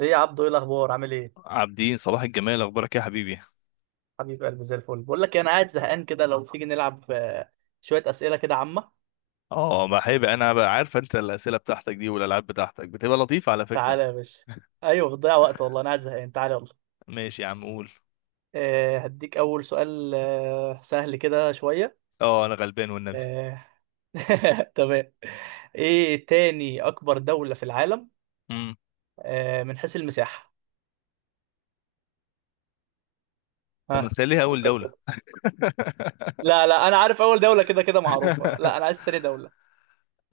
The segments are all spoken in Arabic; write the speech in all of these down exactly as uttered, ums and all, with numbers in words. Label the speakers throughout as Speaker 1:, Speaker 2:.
Speaker 1: ايه يا عبدو، ايه الاخبار؟ عامل ايه؟
Speaker 2: عابدين، صباح الجمال. اخبارك إيه يا حبيبي؟
Speaker 1: حبيب قلبي، زي الفل. بقول لك إيه، انا قاعد زهقان كده، لو تيجي نلعب آه، شويه اسئله كده عامه.
Speaker 2: اه بحب انا بقى عارف انت الاسئله بتاعتك دي والالعاب بتاعتك بتبقى لطيفه على
Speaker 1: تعالى
Speaker 2: فكره.
Speaker 1: يا باشا. ايوه، بتضيع وقت، والله انا قاعد زهقان، تعالى يلا.
Speaker 2: ماشي يا عم، قول.
Speaker 1: أه هديك اول سؤال، أه سهل كده شويه.
Speaker 2: اه، انا غلبان والنبي.
Speaker 1: أه. تمام. ايه تاني اكبر دوله في العالم؟
Speaker 2: امم.
Speaker 1: أه من حيث المساحه.
Speaker 2: طب ما
Speaker 1: ها،
Speaker 2: تخليها اول
Speaker 1: فكر
Speaker 2: دوله؟
Speaker 1: كده. لا لا انا عارف اول دوله كده كده معروفه، لا انا عايز تاني دوله.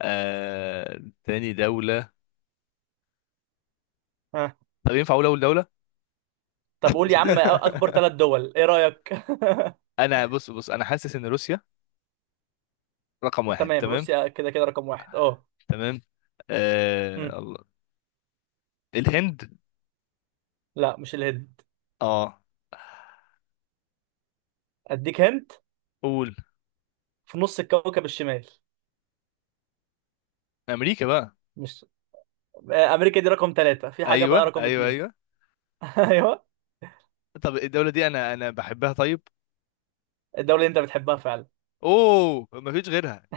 Speaker 2: آه... تاني دوله.
Speaker 1: ها.
Speaker 2: طب ينفع اقول اول دوله؟
Speaker 1: طب قول يا عم، اكبر ثلاث دول ايه رايك؟
Speaker 2: انا بص بص، انا حاسس ان روسيا رقم واحد.
Speaker 1: تمام،
Speaker 2: تمام.
Speaker 1: روسيا كده كده رقم واحد، اه.
Speaker 2: تمام.
Speaker 1: مم.
Speaker 2: آه... الله. الهند.
Speaker 1: لا مش الهند.
Speaker 2: اه،
Speaker 1: اديك هنت.
Speaker 2: قول.
Speaker 1: في نص الكوكب الشمال.
Speaker 2: امريكا بقى.
Speaker 1: مش آه، امريكا. دي رقم ثلاثة، في حاجة بقى
Speaker 2: ايوه،
Speaker 1: رقم
Speaker 2: ايوه،
Speaker 1: اتنين.
Speaker 2: ايوه.
Speaker 1: ايوه.
Speaker 2: طب الدوله دي انا انا بحبها، طيب.
Speaker 1: الدولة اللي انت بتحبها فعلا؟
Speaker 2: اوه، مفيش غيرها.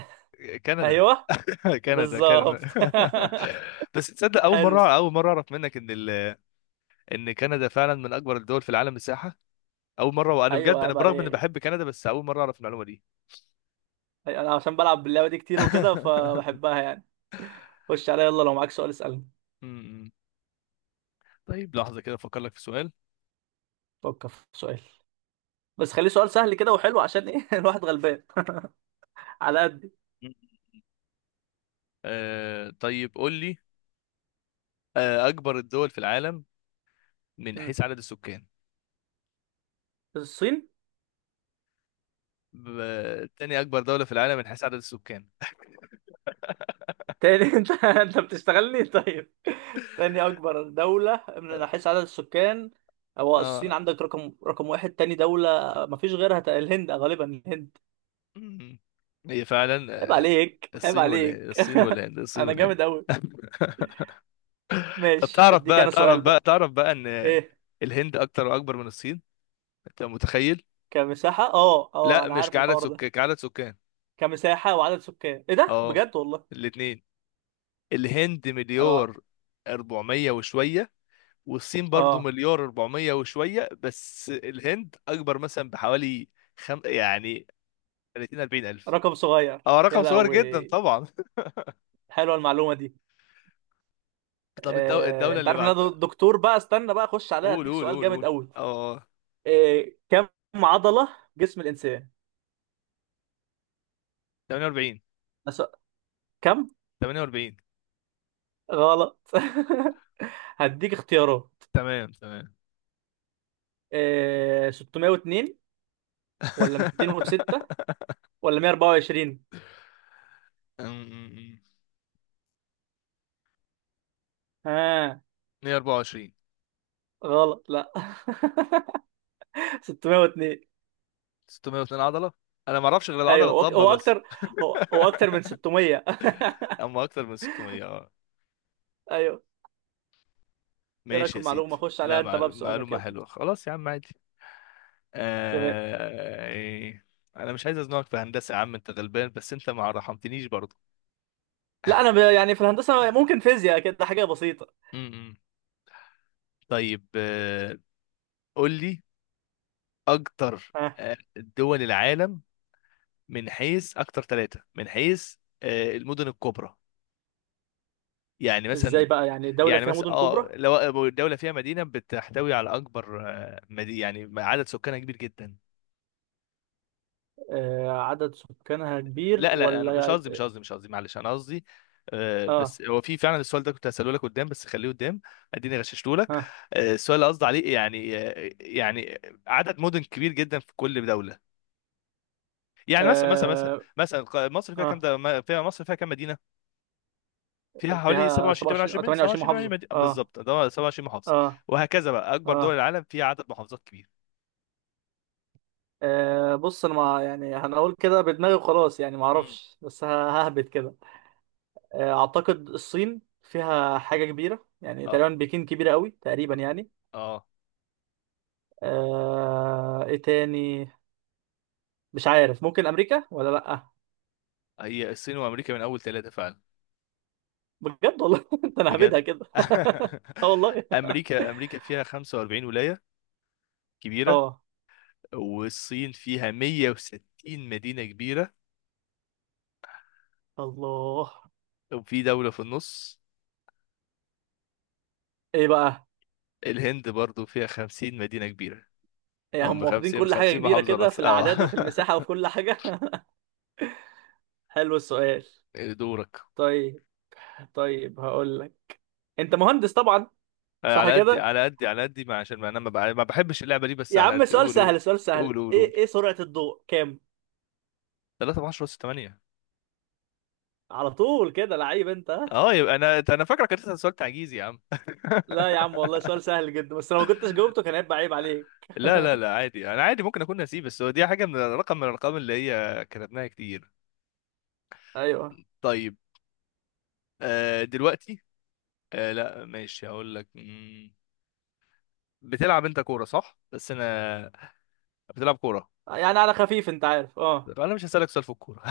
Speaker 2: كندا.
Speaker 1: ايوه،
Speaker 2: كندا، كندا.
Speaker 1: بالظبط.
Speaker 2: بس تصدق، اول
Speaker 1: حلو.
Speaker 2: مره اول مره اعرف منك ان ال... ان كندا فعلا من اكبر الدول في العالم مساحه. اول مره، وانا
Speaker 1: ايوه
Speaker 2: بجد انا
Speaker 1: عيب
Speaker 2: برغم اني بحب
Speaker 1: عليك.
Speaker 2: كندا بس اول مره اعرف المعلومه دي.
Speaker 1: أي- انا عشان بلعب باللعبة دي كتير وكده فبحبها يعني. خش عليا، يلا لو معاك سؤال اسألني.
Speaker 2: أمم. طيب، لحظه كده افكر لك في سؤال.
Speaker 1: فكر في سؤال، بس خليه سؤال سهل كده وحلو، عشان ايه الواحد غلبان على قد.
Speaker 2: آه طيب، قول لي. آه اكبر الدول في العالم من حيث عدد السكان.
Speaker 1: الصين.
Speaker 2: ب... تاني اكبر دوله في العالم من حيث عدد السكان؟
Speaker 1: تاني؟ انت انت بتشتغلني؟ طيب، تاني اكبر دولة من حيث عدد السكان؟ هو الصين
Speaker 2: اه.
Speaker 1: عندك رقم رقم واحد، تاني دولة مفيش غيرها. تق- الهند، غالبا الهند.
Speaker 2: مم. هي فعلا.
Speaker 1: عيب
Speaker 2: آه،
Speaker 1: عليك، عيب
Speaker 2: الصين والهند،
Speaker 1: عليك.
Speaker 2: الصين والهند، الصين
Speaker 1: انا
Speaker 2: والهند.
Speaker 1: جامد اوي.
Speaker 2: طب
Speaker 1: ماشي،
Speaker 2: تعرف
Speaker 1: اديك
Speaker 2: بقى،
Speaker 1: انا
Speaker 2: تعرف
Speaker 1: سؤال
Speaker 2: بقى،
Speaker 1: بقى.
Speaker 2: تعرف بقى ان
Speaker 1: ايه؟
Speaker 2: الهند اكتر واكبر من الصين. انت متخيل؟
Speaker 1: كمساحة، اه اه،
Speaker 2: لا،
Speaker 1: انا
Speaker 2: مش
Speaker 1: عارف
Speaker 2: كعدد
Speaker 1: الحوار ده.
Speaker 2: سكان، كعدد سكان.
Speaker 1: كمساحة وعدد سكان؟ ايه ده
Speaker 2: اه.
Speaker 1: بجد والله!
Speaker 2: الاتنين. الهند
Speaker 1: انا.
Speaker 2: مليار أربعمية وشوية. والصين برضو
Speaker 1: اه.
Speaker 2: مليار أربعمية وشوية، بس الهند اكبر مثلا بحوالي خم... يعني ثلاثين، أربعين الف.
Speaker 1: رقم صغير
Speaker 2: اه،
Speaker 1: يا
Speaker 2: رقم صغير جدا
Speaker 1: لهوي.
Speaker 2: طبعا.
Speaker 1: حلوه المعلومة دي.
Speaker 2: طب الدو...
Speaker 1: آه،
Speaker 2: الدولة
Speaker 1: انت
Speaker 2: اللي
Speaker 1: عارف ان انا
Speaker 2: بعد.
Speaker 1: دكتور بقى، استنى بقى اخش عليها،
Speaker 2: قول،
Speaker 1: اديك
Speaker 2: قول،
Speaker 1: سؤال
Speaker 2: قول،
Speaker 1: جامد
Speaker 2: قول.
Speaker 1: قوي.
Speaker 2: اه.
Speaker 1: إيه كم عضلة جسم الإنسان؟
Speaker 2: ثمانية وأربعين.
Speaker 1: أس- كم؟
Speaker 2: تمنية وأربعين.
Speaker 1: غلط. هديك اختيارات،
Speaker 2: تمام، تمام.
Speaker 1: إيه ستمية واتنين ولا ميتين وستة ولا مية واربعة وعشرين؟ ها.
Speaker 2: مائة وأربعة وعشرين.
Speaker 1: غلط، لا. ستمية واتنين.
Speaker 2: ستمائة واثنين عضلة. انا ما اعرفش غير العضلة
Speaker 1: ايوه، هو
Speaker 2: الضمة
Speaker 1: هو
Speaker 2: بس.
Speaker 1: اكتر، هو هو اكتر من ستمية.
Speaker 2: اما اكتر من ستمية، اه.
Speaker 1: ايوه. ايه رايك في
Speaker 2: ماشي يا سيدي.
Speaker 1: المعلومه؟ خش عليها
Speaker 2: لا،
Speaker 1: انت بقى
Speaker 2: معل-
Speaker 1: بسؤالك
Speaker 2: معلومة
Speaker 1: يلا.
Speaker 2: حلوة، خلاص يا عم، عادي.
Speaker 1: تمام.
Speaker 2: آه... إيه. انا مش عايز ازنقك في هندسة يا عم، انت غلبان، بس انت ما رحمتنيش برضه.
Speaker 1: لا انا ب... يعني في الهندسه ممكن فيزياء كده حاجه بسيطه.
Speaker 2: م- م. طيب. آه... قول لي اكتر.
Speaker 1: ها؟
Speaker 2: آه، دول العالم من حيث اكتر ثلاثة، من حيث آه، المدن الكبرى. يعني مثلا.
Speaker 1: ازاي بقى يعني دوله
Speaker 2: يعني،
Speaker 1: فيها
Speaker 2: بس
Speaker 1: مدن كبرى؟
Speaker 2: اه لو الدولة فيها مدينة بتحتوي على أكبر، آه، مدي يعني عدد سكانها كبير جدا.
Speaker 1: آه عدد سكانها كبير
Speaker 2: لا، لا، أنا مش
Speaker 1: ولا؟
Speaker 2: قصدي، مش قصدي، مش قصدي، معلش، أنا قصدي. آه،
Speaker 1: اه.
Speaker 2: بس هو في فعلا السؤال ده كنت هسأله لك قدام، بس خليه قدام. اديني غششته لك.
Speaker 1: ها.
Speaker 2: آه، السؤال اللي قصدي عليه يعني، آه، يعني عدد مدن كبير جدا في كل دولة. يعني مثلا، مثلا مثلا
Speaker 1: اه
Speaker 2: مثلا ق- مصر فيها كام،
Speaker 1: اه.
Speaker 2: ده ما- فيها مصر فيها كام مدينة؟ فيها حوالي
Speaker 1: فيها
Speaker 2: سبعة وعشرين،
Speaker 1: سبعة وعشرين
Speaker 2: تمنية وعشرين
Speaker 1: او
Speaker 2: مدينة،
Speaker 1: ثمانية وعشرين
Speaker 2: سبعة وعشرين، تمنية وعشرين
Speaker 1: محافظة،
Speaker 2: مدينة
Speaker 1: اه.
Speaker 2: بالظبط، ده هو سبعة وعشرين محافظة.
Speaker 1: اه
Speaker 2: وهكذا بقى، أكبر دول
Speaker 1: اه.
Speaker 2: العالم فيها عدد محافظات كبير.
Speaker 1: آه، بص انا ما، يعني هنقول كده بدماغي وخلاص، يعني ما
Speaker 2: مم.
Speaker 1: اعرفش، بس ه- ههبد كده. آه، اعتقد الصين فيها حاجة كبيرة، يعني تقريبا بكين كبيرة قوي تقريبا
Speaker 2: اه.
Speaker 1: يعني.
Speaker 2: آه.
Speaker 1: آه، ايه تاني؟ مش عارف، ممكن امريكا ولا لا.
Speaker 2: هي الصين وامريكا من اول ثلاثه فعلا.
Speaker 1: بجد والله؟ انت، انا
Speaker 2: بجد.
Speaker 1: هبدها كده. اه والله.
Speaker 2: امريكا امريكا فيها خمسة وأربعين ولايه كبيره.
Speaker 1: اه.
Speaker 2: والصين فيها مية وستين مدينه كبيره.
Speaker 1: الله.
Speaker 2: وفي دوله في النص.
Speaker 1: ايه بقى؟
Speaker 2: الهند برضو فيها خمسين مدينه كبيره.
Speaker 1: يعني
Speaker 2: او
Speaker 1: هم
Speaker 2: من
Speaker 1: واخدين
Speaker 2: خمسين،
Speaker 1: كل حاجة
Speaker 2: خمسين
Speaker 1: كبيرة
Speaker 2: محافظه
Speaker 1: كده،
Speaker 2: راس،
Speaker 1: في الأعداد
Speaker 2: اه.
Speaker 1: وفي المساحة وفي كل حاجة. حلو السؤال.
Speaker 2: دورك.
Speaker 1: طيب. طيب هقول لك، أنت مهندس طبعا، صح
Speaker 2: على قد،
Speaker 1: كده؟
Speaker 2: على قد، على قد ما، عشان ما انا ما بع- ما بحبش اللعبه دي، بس
Speaker 1: يا
Speaker 2: على
Speaker 1: عم
Speaker 2: قد،
Speaker 1: سؤال
Speaker 2: قول، قول،
Speaker 1: سهل، سؤال
Speaker 2: قول،
Speaker 1: سهل.
Speaker 2: قول، قول.
Speaker 1: إيه إيه سرعة الضوء كام؟
Speaker 2: ثلاثة ب عشرة تمنية.
Speaker 1: على طول كده لعيب أنت، ها؟
Speaker 2: اه، يبقى انا انا فاكرك كنت سألت عجيز يا عم.
Speaker 1: لا يا عم والله سؤال سهل جدا، بس لو ما كنتش جاوبته كان هيبقى عيب عليك.
Speaker 2: لا، لا، لا، عادي، انا عادي، ممكن اكون نسيب، بس هو دي حاجه من رقم، من الارقام اللي هي كتبناها كتير.
Speaker 1: أيوه.
Speaker 2: طيب. آه دلوقتي. آه لا، ماشي، هقول لك. مم، بتلعب انت كوره صح؟ بس انا بتلعب كوره.
Speaker 1: يعني على خفيف، أنت عارف، أه.
Speaker 2: فانا مش هسالك سؤال في الكوره.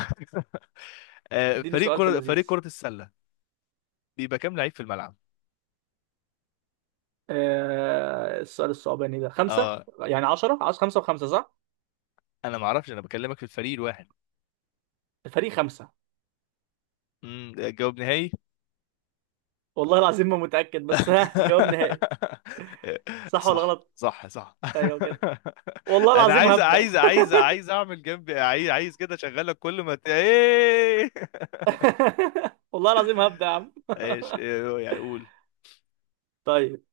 Speaker 2: آه
Speaker 1: اديني
Speaker 2: فريق
Speaker 1: سؤال في
Speaker 2: كره، فريق
Speaker 1: اللذيذ.
Speaker 2: كره السله، بيبقى كام لعيب في الملعب؟
Speaker 1: آه السؤال الصعباني ده خمسة.
Speaker 2: اه،
Speaker 1: يعني عشرة، عاوز خمسة وخمسة، صح؟
Speaker 2: انا ما اعرفش، انا بكلمك في الفريق الواحد.
Speaker 1: الفريق خمسة.
Speaker 2: امم جواب نهائي.
Speaker 1: والله العظيم ما متأكد، بس ها، جواب نهائي. صح ولا
Speaker 2: صح،
Speaker 1: غلط؟
Speaker 2: صح، صح.
Speaker 1: ايوه كده. والله
Speaker 2: انا
Speaker 1: العظيم
Speaker 2: عايز
Speaker 1: هبدأ.
Speaker 2: عايز عايز عايز اعمل جنبي، عايز عايز كده اشغلك، كل ما ت... ايه.
Speaker 1: والله العظيم هبدأ يا عم.
Speaker 2: ايش إيه، يعني اقول.
Speaker 1: طيب.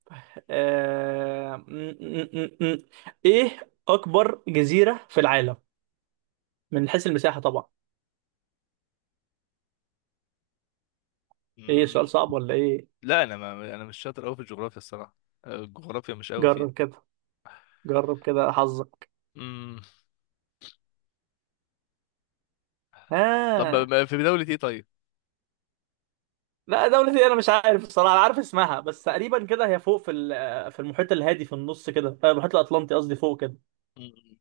Speaker 1: آه... م- م- م- م. ايه اكبر جزيرة في العالم، من حيث المساحة طبعا. ايه سؤال
Speaker 2: مم.
Speaker 1: صعب ولا ايه؟
Speaker 2: لا، انا ما انا مش شاطر قوي في الجغرافيا الصراحه. الجغرافيا مش قوي فيها.
Speaker 1: جرب كده، جرب كده حظك.
Speaker 2: مم. طب
Speaker 1: ها.
Speaker 2: ما- في دولة ايه، طيب.
Speaker 1: لا دولة ايه، انا مش عارف الصراحة، انا عارف اسمها بس. تقريبا كده هي فوق في ال- في المحيط الهادي، في النص كده، آه، المحيط الاطلنطي قصدي، فوق كده.
Speaker 2: مم.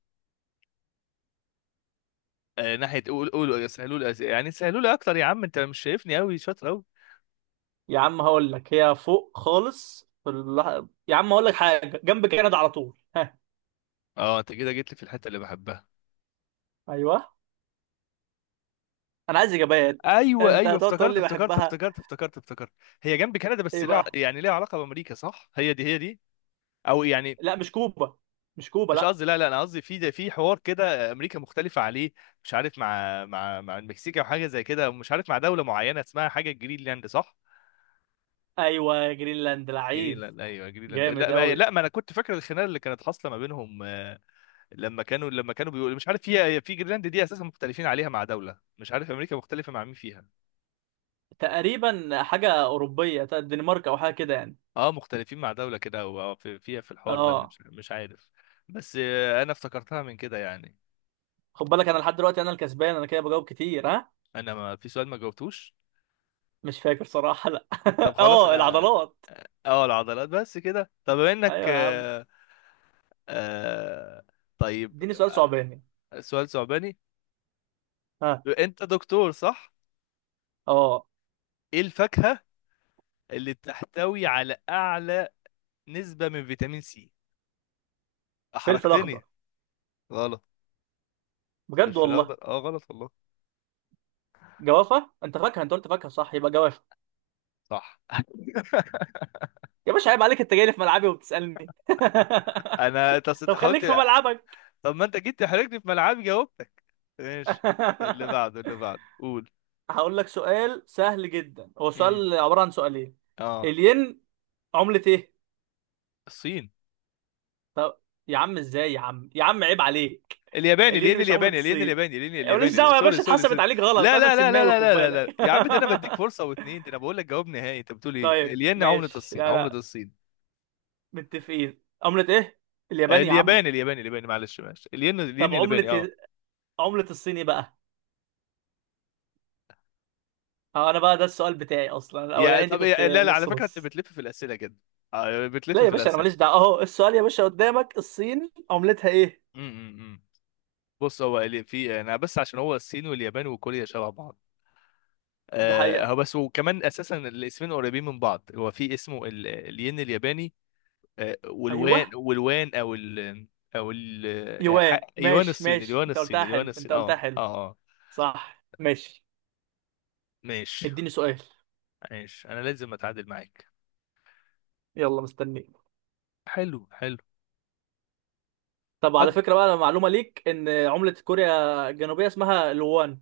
Speaker 2: آه ناحية، قول، قول، سهلوا لي أس- يعني سهلوا لي اكتر يا عم، انت مش شايفني قوي شاطر قوي.
Speaker 1: يا عم هقول لك، هي فوق خالص في ال... يا عم هقول لك، حاجة جنب كندا على طول.
Speaker 2: اه، انت كده جيت لي في الحتة اللي بحبها.
Speaker 1: ايوه. انا عايز اجابات.
Speaker 2: ايوه،
Speaker 1: انت
Speaker 2: ايوه،
Speaker 1: هتقعد تقول
Speaker 2: افتكرت،
Speaker 1: لي
Speaker 2: افتكرت
Speaker 1: بحبها؟
Speaker 2: افتكرت افتكرت افتكرت هي جنب كندا، بس
Speaker 1: ايه
Speaker 2: لها
Speaker 1: بقى؟
Speaker 2: يعني ليها علاقه بامريكا، صح؟ هي دي، هي دي. او يعني،
Speaker 1: لا مش كوبا، مش كوبا،
Speaker 2: مش
Speaker 1: لا.
Speaker 2: قصدي، لا، لا، انا قصدي في ده، في حوار كده امريكا مختلفه عليه. مش عارف مع مع مع المكسيك او حاجه زي كده، ومش عارف مع دوله معينه اسمها حاجه جرينلاند، صح؟
Speaker 1: ايوه جرينلاند، لعيب.
Speaker 2: جرينلاند، ايوه جرينلاند، لا
Speaker 1: جامد
Speaker 2: ما
Speaker 1: قوي.
Speaker 2: لا ما انا كنت فاكر الخناقه اللي كانت حاصله ما بينهم. آه، لما كانوا لما كانوا بيقولوا مش عارف في في جرينلاند دي اساسا مختلفين عليها مع دوله، مش عارف امريكا مختلفه مع مين فيها.
Speaker 1: تقريبا حاجه اوروبيه بتاعت الدنمارك او حاجه كده يعني.
Speaker 2: اه، مختلفين مع دولة كده، او أو في- فيها في الحوار ده،
Speaker 1: اه.
Speaker 2: مش مش عارف. بس، آه، انا افتكرتها من كده يعني.
Speaker 1: خد بالك انا لحد دلوقتي انا الكسبان، انا كده بجاوب كتير، ها.
Speaker 2: انا ما في سؤال ما جاوبتوش.
Speaker 1: مش فاكر صراحه، لا.
Speaker 2: طب خلاص،
Speaker 1: اه،
Speaker 2: اه.
Speaker 1: العضلات.
Speaker 2: آه، آه، العضلات بس كده، طب بما انك
Speaker 1: ايوه يا عم.
Speaker 2: آه آه طيب.
Speaker 1: اديني سؤال صعباني.
Speaker 2: آه، سؤال صعباني.
Speaker 1: ها.
Speaker 2: انت دكتور، صح؟
Speaker 1: اه.
Speaker 2: ايه الفاكهة اللي بتحتوي على اعلى نسبة من فيتامين سي؟
Speaker 1: فلفل اخضر.
Speaker 2: احرجتني. غلط.
Speaker 1: بجد
Speaker 2: فلفل اخضر،
Speaker 1: والله.
Speaker 2: اه غلط والله.
Speaker 1: جوافه. انت فاكهه؟ انت قلت فاكهه، صح؟ يبقى جوافه.
Speaker 2: صح.
Speaker 1: يا باشا عيب عليك، انت جاي لي في ملعبي وبتسالني.
Speaker 2: انا تص-
Speaker 1: طب خليك في
Speaker 2: حاولت.
Speaker 1: ملعبك.
Speaker 2: طب ما انت جيت تحرجني في ملعبي، جاوبتك. ماشي. اللي بعده، اللي بعده، قول.
Speaker 1: هقول لك سؤال سهل جدا، هو
Speaker 2: امم
Speaker 1: سؤال عبارة عن سؤالين.
Speaker 2: اه.
Speaker 1: الين عملة ايه؟
Speaker 2: الصين.
Speaker 1: طب. يا عم ازاي؟ يا عم، يا عم عيب عليك.
Speaker 2: الياباني
Speaker 1: الين
Speaker 2: الين،
Speaker 1: مش عملة
Speaker 2: الياباني الين،
Speaker 1: الصين.
Speaker 2: الياباني الين،
Speaker 1: ماليش
Speaker 2: الياباني الين-
Speaker 1: دعوة يا
Speaker 2: سوري،
Speaker 1: باشا،
Speaker 2: سوري،
Speaker 1: اتحسبت
Speaker 2: سوري.
Speaker 1: عليك غلط،
Speaker 2: لا،
Speaker 1: انا
Speaker 2: لا، لا، لا،
Speaker 1: سماوي
Speaker 2: لا،
Speaker 1: خد
Speaker 2: لا، لا،
Speaker 1: بالك.
Speaker 2: لا، يا عم، ده انا بديك فرصه واتنين، ده انا بقول لك جواب نهائي، انت بتقول ايه،
Speaker 1: طيب
Speaker 2: الين عمله
Speaker 1: ماشي.
Speaker 2: الصين،
Speaker 1: لا
Speaker 2: عمله
Speaker 1: لا،
Speaker 2: الصين؟
Speaker 1: متفقين. عملة ايه؟ اليابان يا عم.
Speaker 2: الياباني، الياباني، الياباني، معلش، معلش، الين الين
Speaker 1: طب
Speaker 2: الياباني، اه.
Speaker 1: عملة، عملة الصيني بقى. اه انا بقى، ده السؤال بتاعي اصلا،
Speaker 2: يا
Speaker 1: الاولاني دي
Speaker 2: طب إيه-
Speaker 1: كنت
Speaker 2: لا، لا، على
Speaker 1: نص
Speaker 2: فكره، انت
Speaker 1: نص.
Speaker 2: بتلف في الاسئله كده. آه، بتلف
Speaker 1: لا يا
Speaker 2: في
Speaker 1: باشا انا
Speaker 2: الاسئله.
Speaker 1: ماليش دعوه، اهو السؤال يا باشا قدامك، الصين عملتها ايه؟
Speaker 2: امم أمم، أمم. بص، هو اللي في انا بس عشان هو الصين واليابان وكوريا شبه بعض.
Speaker 1: ده
Speaker 2: آه، هو
Speaker 1: حقيقه.
Speaker 2: بس وكمان اساسا الاسمين قريبين من بعض، هو في اسمه ال- الين الياباني. آه،
Speaker 1: ايوه،
Speaker 2: والوان، والوان، او ال او ال آه، ح-
Speaker 1: يوان.
Speaker 2: يوان
Speaker 1: ماشي
Speaker 2: الصيني،
Speaker 1: ماشي،
Speaker 2: اليوان
Speaker 1: انت قلتها
Speaker 2: الصيني، اليوان
Speaker 1: حلو، انت
Speaker 2: الصيني،
Speaker 1: قلتها
Speaker 2: اه،
Speaker 1: حلو.
Speaker 2: اه، اه.
Speaker 1: صح ماشي.
Speaker 2: ماشي،
Speaker 1: اديني سؤال.
Speaker 2: ماشي، انا لازم اتعادل معاك.
Speaker 1: يلا مستنيك.
Speaker 2: حلو، حلو.
Speaker 1: طب
Speaker 2: أج...
Speaker 1: على فكره بقى، معلومه ليك ان عمله كوريا الجنوبيه اسمها الوان.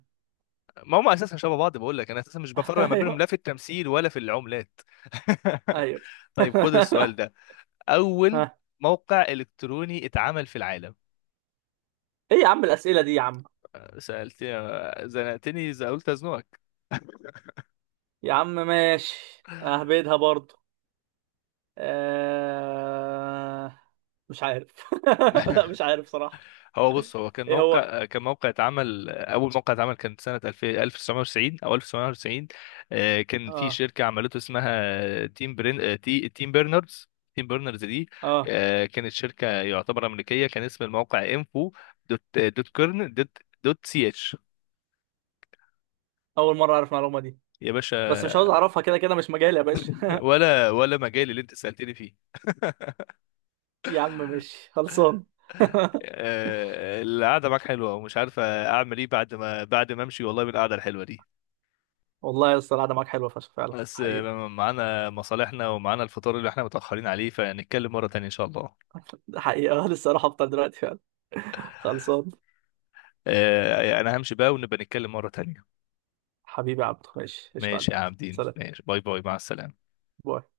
Speaker 2: ما هم اساسا شبه بعض، بقول لك انا اساسا مش بفرق ما بينهم، لا
Speaker 1: ايوه،
Speaker 2: في التمثيل ولا في العملات.
Speaker 1: ايوه.
Speaker 2: طيب، خد السؤال ده. اول
Speaker 1: ها.
Speaker 2: موقع الكتروني اتعمل في العالم؟
Speaker 1: ايه يا عم الاسئله دي يا عم؟
Speaker 2: آه، سالت، آه، زنقتني. إذا قلت ازنقك.
Speaker 1: يا عم ماشي، اهبدها برضه. آه... مش عارف. لا مش عارف صراحه.
Speaker 2: هو بص، هو كان
Speaker 1: ايه هو؟
Speaker 2: موقع كان موقع اتعمل، اول موقع اتعمل كان سنه الفين، ألف وتسعمائة وتسعين او ألف وتسعمائة وتسعين. آه، كان في
Speaker 1: اه.
Speaker 2: شركه عملته اسمها تيم برين، آه، تي تيم بيرنرز. تيم بيرنرز دي،
Speaker 1: اه.
Speaker 2: آه، كانت شركه يعتبر امريكيه، كان اسم الموقع انفو دوت، آه، دوت كيرن دوت، دوت سي اتش.
Speaker 1: اول مره اعرف المعلومه دي،
Speaker 2: يا
Speaker 1: بس مش عاوز
Speaker 2: باشا،
Speaker 1: اعرفها، كده كده مش مجالي يا باشا.
Speaker 2: ولا ولا مجال اللي انت سالتني فيه.
Speaker 1: يا عم ماشي، خلصان.
Speaker 2: آه، القعده معاك حلوه، ومش عارف اعمل ايه بعد ما بعد ما امشي والله من القعده الحلوه دي.
Speaker 1: والله يا اسطى القعده معاك حلوه فشخ، فعلا
Speaker 2: بس
Speaker 1: حقيقه.
Speaker 2: معانا مصالحنا ومعانا الفطار اللي احنا متأخرين عليه، فنتكلم مرة تانية ان شاء الله.
Speaker 1: ده حقيقه، لسه اروح افطر دلوقتي فعلا. خلصان.
Speaker 2: آه، يعني انا همشي بقى، ونبقى نتكلم مرة تانية.
Speaker 1: حبيبي يا عبدو، ماشي، قشطه
Speaker 2: ماشي
Speaker 1: عليك.
Speaker 2: يا عابدين،
Speaker 1: سلام.
Speaker 2: ماشي، باي باي، مع السلامة.
Speaker 1: باي.